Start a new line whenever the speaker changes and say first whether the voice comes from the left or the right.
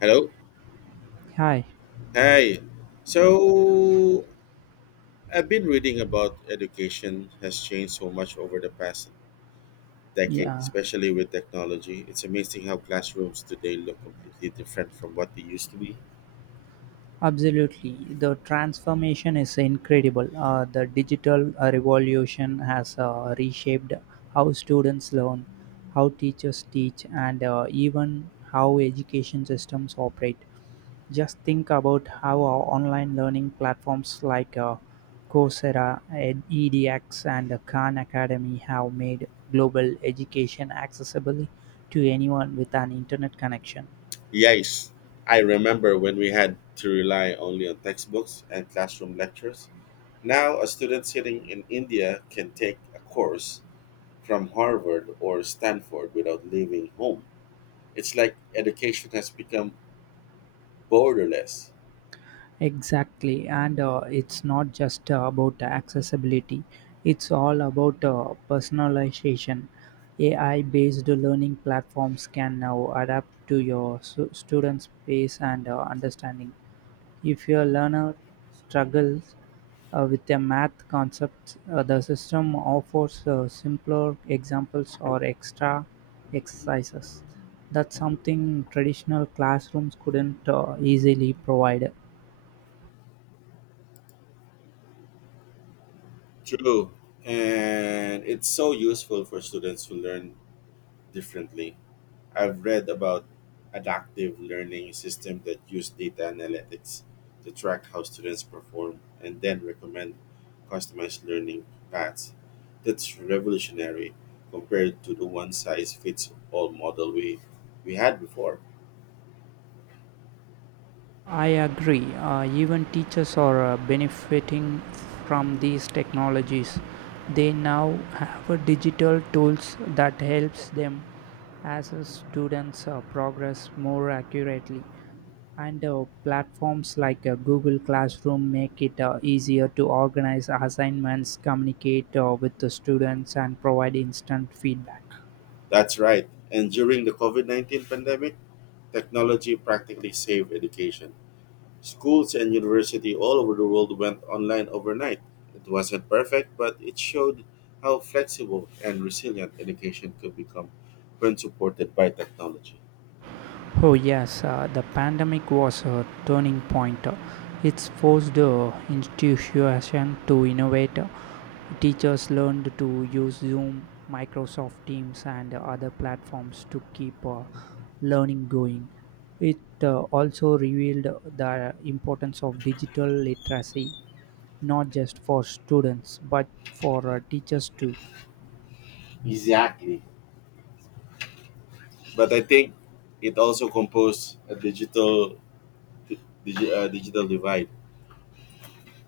left: Hello.
right: Hi.
left: Hi. So I've been reading about education has changed so much over the past decade,
right: Yeah,
left: especially with technology. It's amazing how classrooms today look completely different from what they used to be.
right: absolutely. The transformation is incredible. The digital revolution has reshaped how students learn, how teachers teach, and even how education systems operate. Just think about how our online learning platforms like Coursera, EDX, and Khan Academy have made global education accessible to anyone with an internet connection.
left: Yes, I remember when we had to rely only on textbooks and classroom lectures. Now, a student sitting in India can take a course from Harvard or Stanford without leaving home. It's like education has become borderless.
right: Exactly, and it's not just about accessibility, it's all about personalization. AI based learning platforms can now adapt to your students' pace and understanding. If your learner struggles with a math concept, the system offers simpler examples or extra exercises. That's something traditional classrooms couldn't easily provide.
left: True. And it's so useful for students to learn differently. I've read about adaptive learning system that use data analytics to track how students perform and then recommend customized learning paths. That's revolutionary compared to the one size fits all model we had before.
right: I agree. Even teachers are benefiting from these technologies. They now have a digital tools that helps them as a students progress more accurately. And platforms like Google Classroom make it easier to organize assignments, communicate with the students, and provide instant feedback.
left: That's right. And during the COVID-19 pandemic, technology practically saved education. Schools and university all over the world went online overnight. It wasn't perfect, but it showed how flexible and resilient education could become when supported by technology.
right: Oh, yes, the pandemic was a turning point. It's forced institutions to innovate. Teachers learned to use Zoom, Microsoft Teams, and other platforms to keep learning going. It also revealed the importance of digital literacy, not just for students, but for teachers too.
left: Exactly. But I think it also composed a digital divide.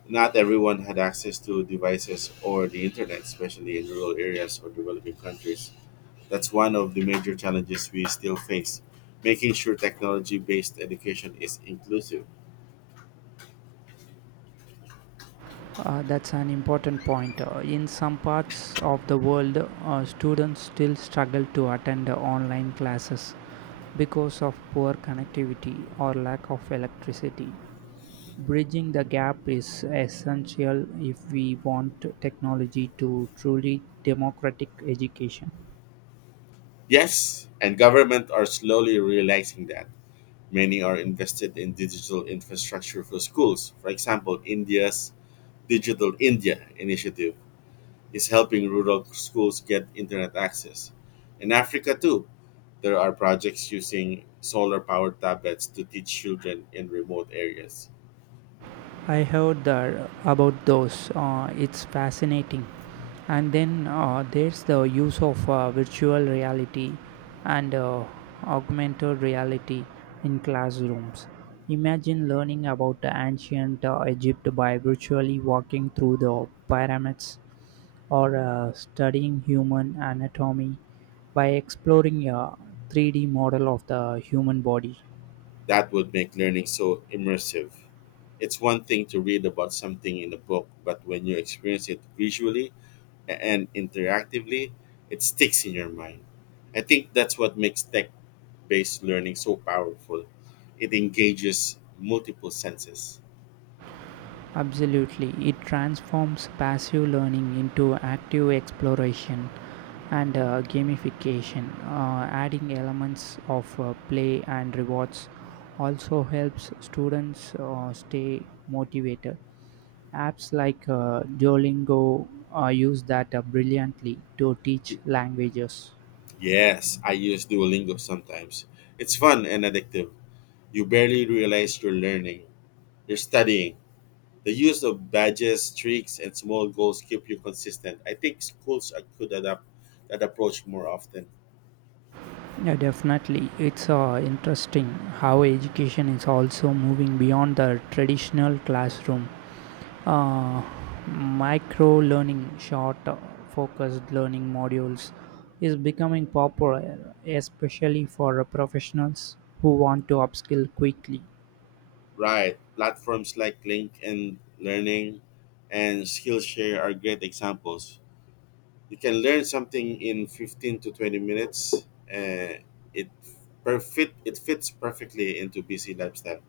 left: Not everyone had access to devices or the internet, especially in rural areas or developing countries. That's one of the major challenges we still face, making sure technology based education is inclusive.
right: That's an important point. In some parts of the world, students still struggle to attend online classes because of poor connectivity or lack of electricity. Bridging the gap is essential if we want technology to truly democratic education.
left: Yes, and government are slowly realizing that. Many are invested in digital infrastructure for schools. For example, India's Digital India initiative is helping rural schools get internet access. In Africa, too, there are projects using solar powered tablets to teach children in remote areas.
right: I heard that about those. It's fascinating. And then there's the use of virtual reality and augmented reality in classrooms. Imagine learning about the ancient Egypt by virtually walking through the pyramids or studying human anatomy by exploring a 3D model of the human body.
left: That would make learning so immersive. It's one thing to read about something in a book, but when you experience it visually, and interactively, it sticks in your mind. I think that's what makes tech based learning so powerful. It engages multiple senses.
right: Absolutely, it transforms passive learning into active exploration and gamification. Adding elements of play and rewards also helps students stay motivated. Apps like Duolingo use that brilliantly to teach
left: Y-
right: languages.
left: Yes, I use Duolingo sometimes. It's fun and addictive. You barely realize you're learning, you're studying. The use of badges, streaks, and small goals keep you consistent. I think schools could adapt that approach more often.
right: Yeah, definitely. It's interesting how education is also moving beyond the traditional classroom. Uh, micro learning, short focused learning modules is becoming popular, especially for professionals who want to upskill quickly.
left: Right. Platforms like LinkedIn Learning and Skillshare are great examples. You can learn something in 15 to 20 minutes. Uh, it it fits perfectly into busy lifestyle.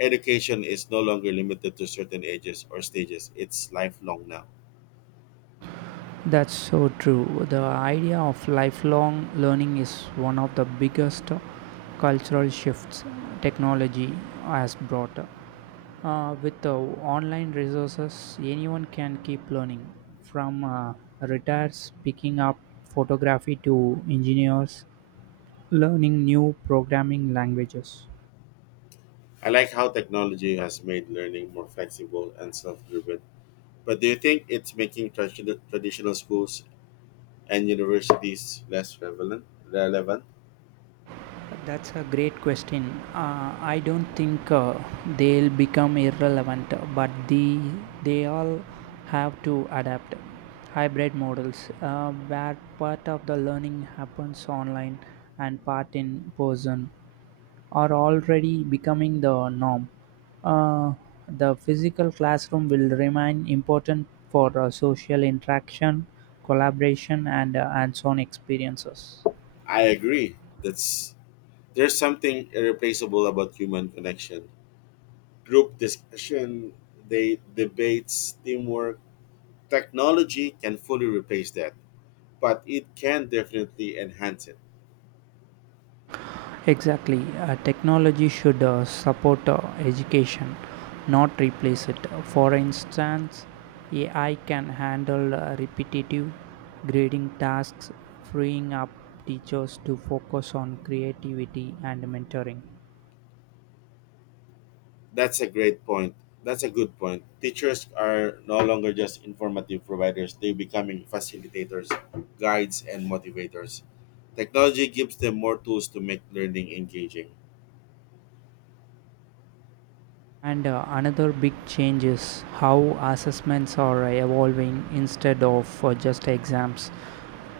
left: Education is no longer limited to certain ages or stages. It's lifelong now.
right: That's so true. The idea of lifelong learning is one of the biggest cultural shifts technology has brought. With the online resources, anyone can keep learning from retirees picking up photography to engineers learning new programming languages.
left: I like how technology has made learning more flexible and self-driven. But do you think it's making traditional schools and universities less relevant? Relevant?
right: That's a great question. I don't think they'll become irrelevant, but they all have to adapt. Hybrid models, where part of the learning happens online and part in person, are already becoming the norm. Uh, the physical classroom will remain important for social interaction, collaboration, and hands-on experiences.
left: I agree. That's There's something irreplaceable about human connection. Group discussion, they debates, teamwork. Technology can fully replace that, but it can definitely enhance it.
right: Exactly. Technology should support education, not replace it. For instance, AI can handle repetitive grading tasks, freeing up teachers to focus on creativity and mentoring.
left: That's a great point. That's a good point. Teachers are no longer just informative providers, they're becoming facilitators, guides, and motivators. Technology gives them more tools to make learning engaging.
right: And another big change is how assessments are evolving, instead of just exams.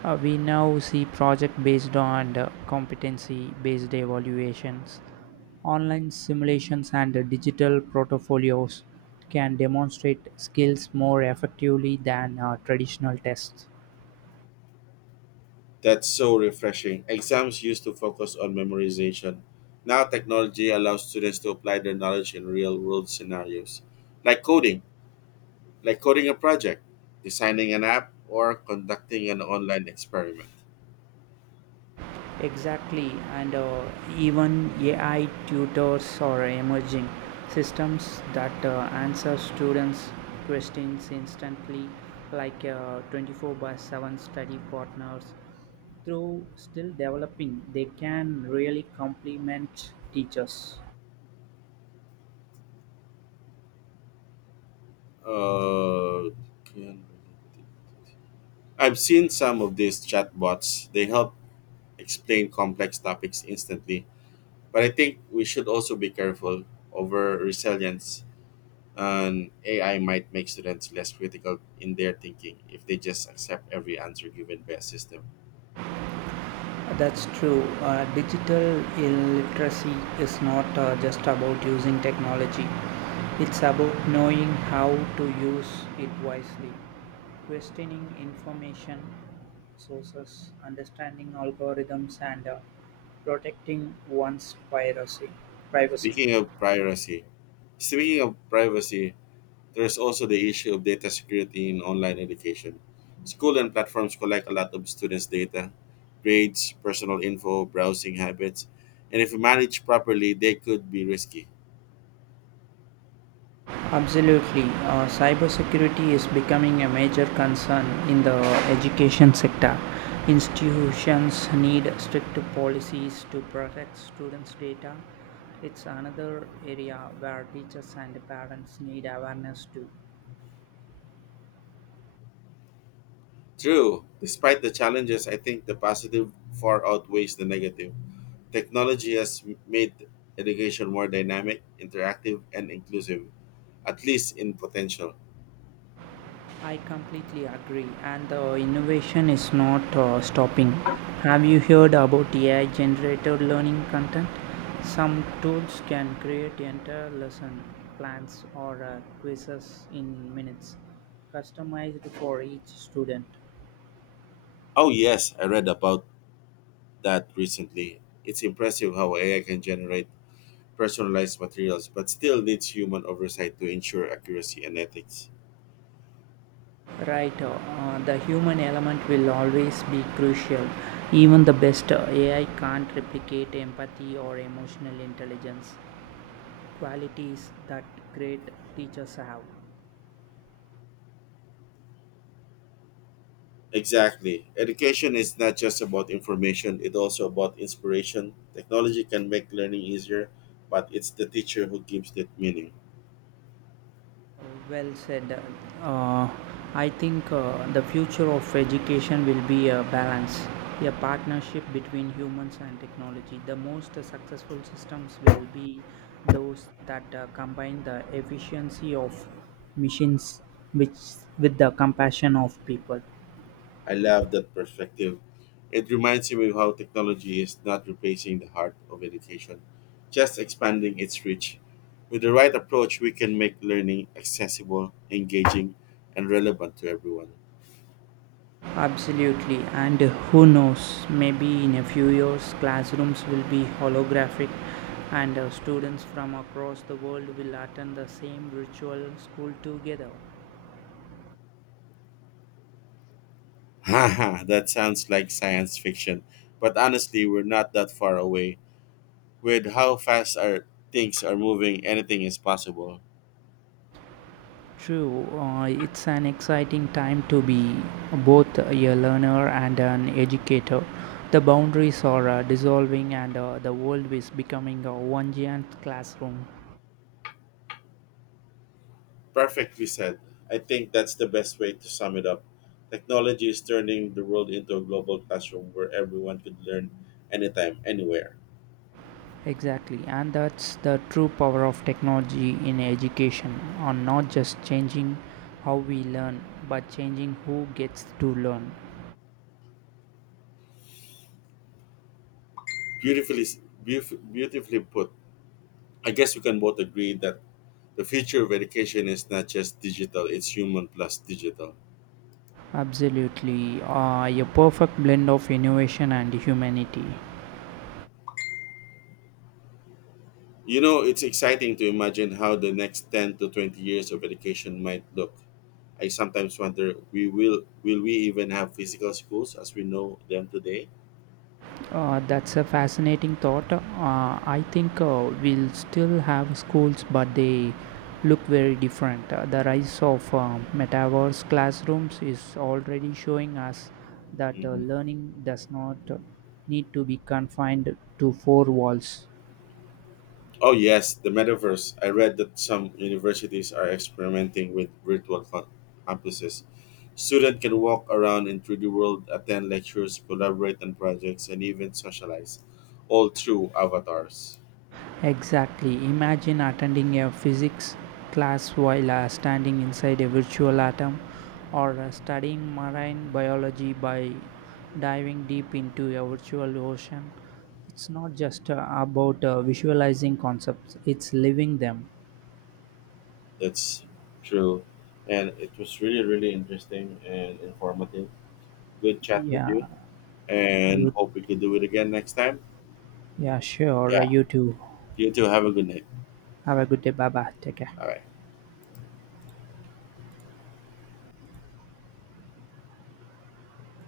right: We now see project based on competency based evaluations. Online simulations and digital portfolios can demonstrate skills more effectively than traditional tests.
left: That's so refreshing. Exams used to focus on memorization. Now technology allows students to apply their knowledge in real world scenarios, like coding, like coding a project, designing an app, or conducting an online experiment.
right: Exactly, and even AI tutors are emerging, systems that answer students' questions instantly, like 24/7 study partners. Though still developing, they can really complement teachers.
left: Uh, I've seen some of these chatbots. They help explain complex topics instantly, but I think we should also be careful over resilience and AI might make students less critical in their thinking if they just accept every answer given by a system.
right: That's true. Digital illiteracy is not just about using technology, it's about knowing how to use it wisely: questioning information sources, understanding algorithms, and protecting one's privacy.
left: Speaking of privacy, Speaking of privacy, there's also the issue of data security in online education. School and platforms collect a lot of students' data, grades, personal info, browsing habits, and if managed properly, they could be risky.
right: Absolutely. Cybersecurity is becoming a major concern in the education sector. Institutions need strict policies to protect students' data. It's another area where teachers and parents need awareness too.
left: True, despite the challenges, I think the positive far outweighs the negative. Technology has made education more dynamic, interactive, and inclusive, at least in potential.
right: I completely agree, and the innovation is not stopping. Have you heard about AI generated learning content? Some tools can create entire lesson plans or quizzes in minutes, customized for each student.
left: Oh, yes, I read about that recently. It's impressive how AI can generate personalized materials but still needs human oversight to ensure accuracy and ethics.
right: Right, the human element will always be crucial. Even the best AI can't replicate empathy or emotional intelligence, qualities that great teachers have.
left: Exactly. Education is not just about information, it's also about inspiration. Technology can make learning easier, but it's the teacher who gives it meaning.
right: Well said. Uh, I think the future of education will be a balance, a partnership between humans and technology. The most successful systems will be those that combine the efficiency of machines which with the compassion of people.
left: I love that perspective. It reminds me of how technology is not replacing the heart of education, just expanding its reach. With the right approach, we can make learning accessible, engaging, and relevant to everyone.
right: Absolutely, and who knows, maybe in a few years, classrooms will be holographic and students from across the world will attend the same virtual school together.
left: Haha, that sounds like science fiction, but honestly, we're not that far away. With how fast our things are moving, anything is possible.
right: True, it's an exciting time to be both a learner and an educator. The boundaries are dissolving, and the world is becoming a one giant classroom.
left: Perfectly said. I think that's the best way to sum it up. Technology is turning the world into a global classroom where everyone could learn anytime, anywhere.
right: Exactly, and that's the true power of technology in education, on not just changing how we learn but changing who gets to learn.
left: Beautifully, Beautifully put. I guess we can both agree that the future of education is not just digital, it's human plus digital.
right: Absolutely, a perfect blend of innovation and humanity.
left: You know, it's exciting to imagine how the next 10 to 20 years of education might look. I sometimes wonder, will we even have physical schools as we know them today?
right: That's a fascinating thought. I think we'll still have schools, but they look very different. The rise of metaverse classrooms is already showing us that
left: Mhm.
right: learning does not need to be confined to four walls.
left: Oh yes, the metaverse. I read that some universities are experimenting with campuses. Students can walk around in 3D world, attend lectures, collaborate on projects, and even socialize, all through avatars.
right: Exactly. Imagine attending a physics class while standing inside a virtual atom or studying marine biology by diving deep into a virtual ocean. It's not just about visualizing concepts, it's living them.
left: That's true, and it was really interesting and informative. Good chat with
right: Yeah,
left: you, and
right: you
left: hope we can do it again next time.
right: yeah, sure.
left: Yeah,
right: You too.
left: you too. Have a good night.
right: Have a good day. Bye bye. Take care.
left: All right.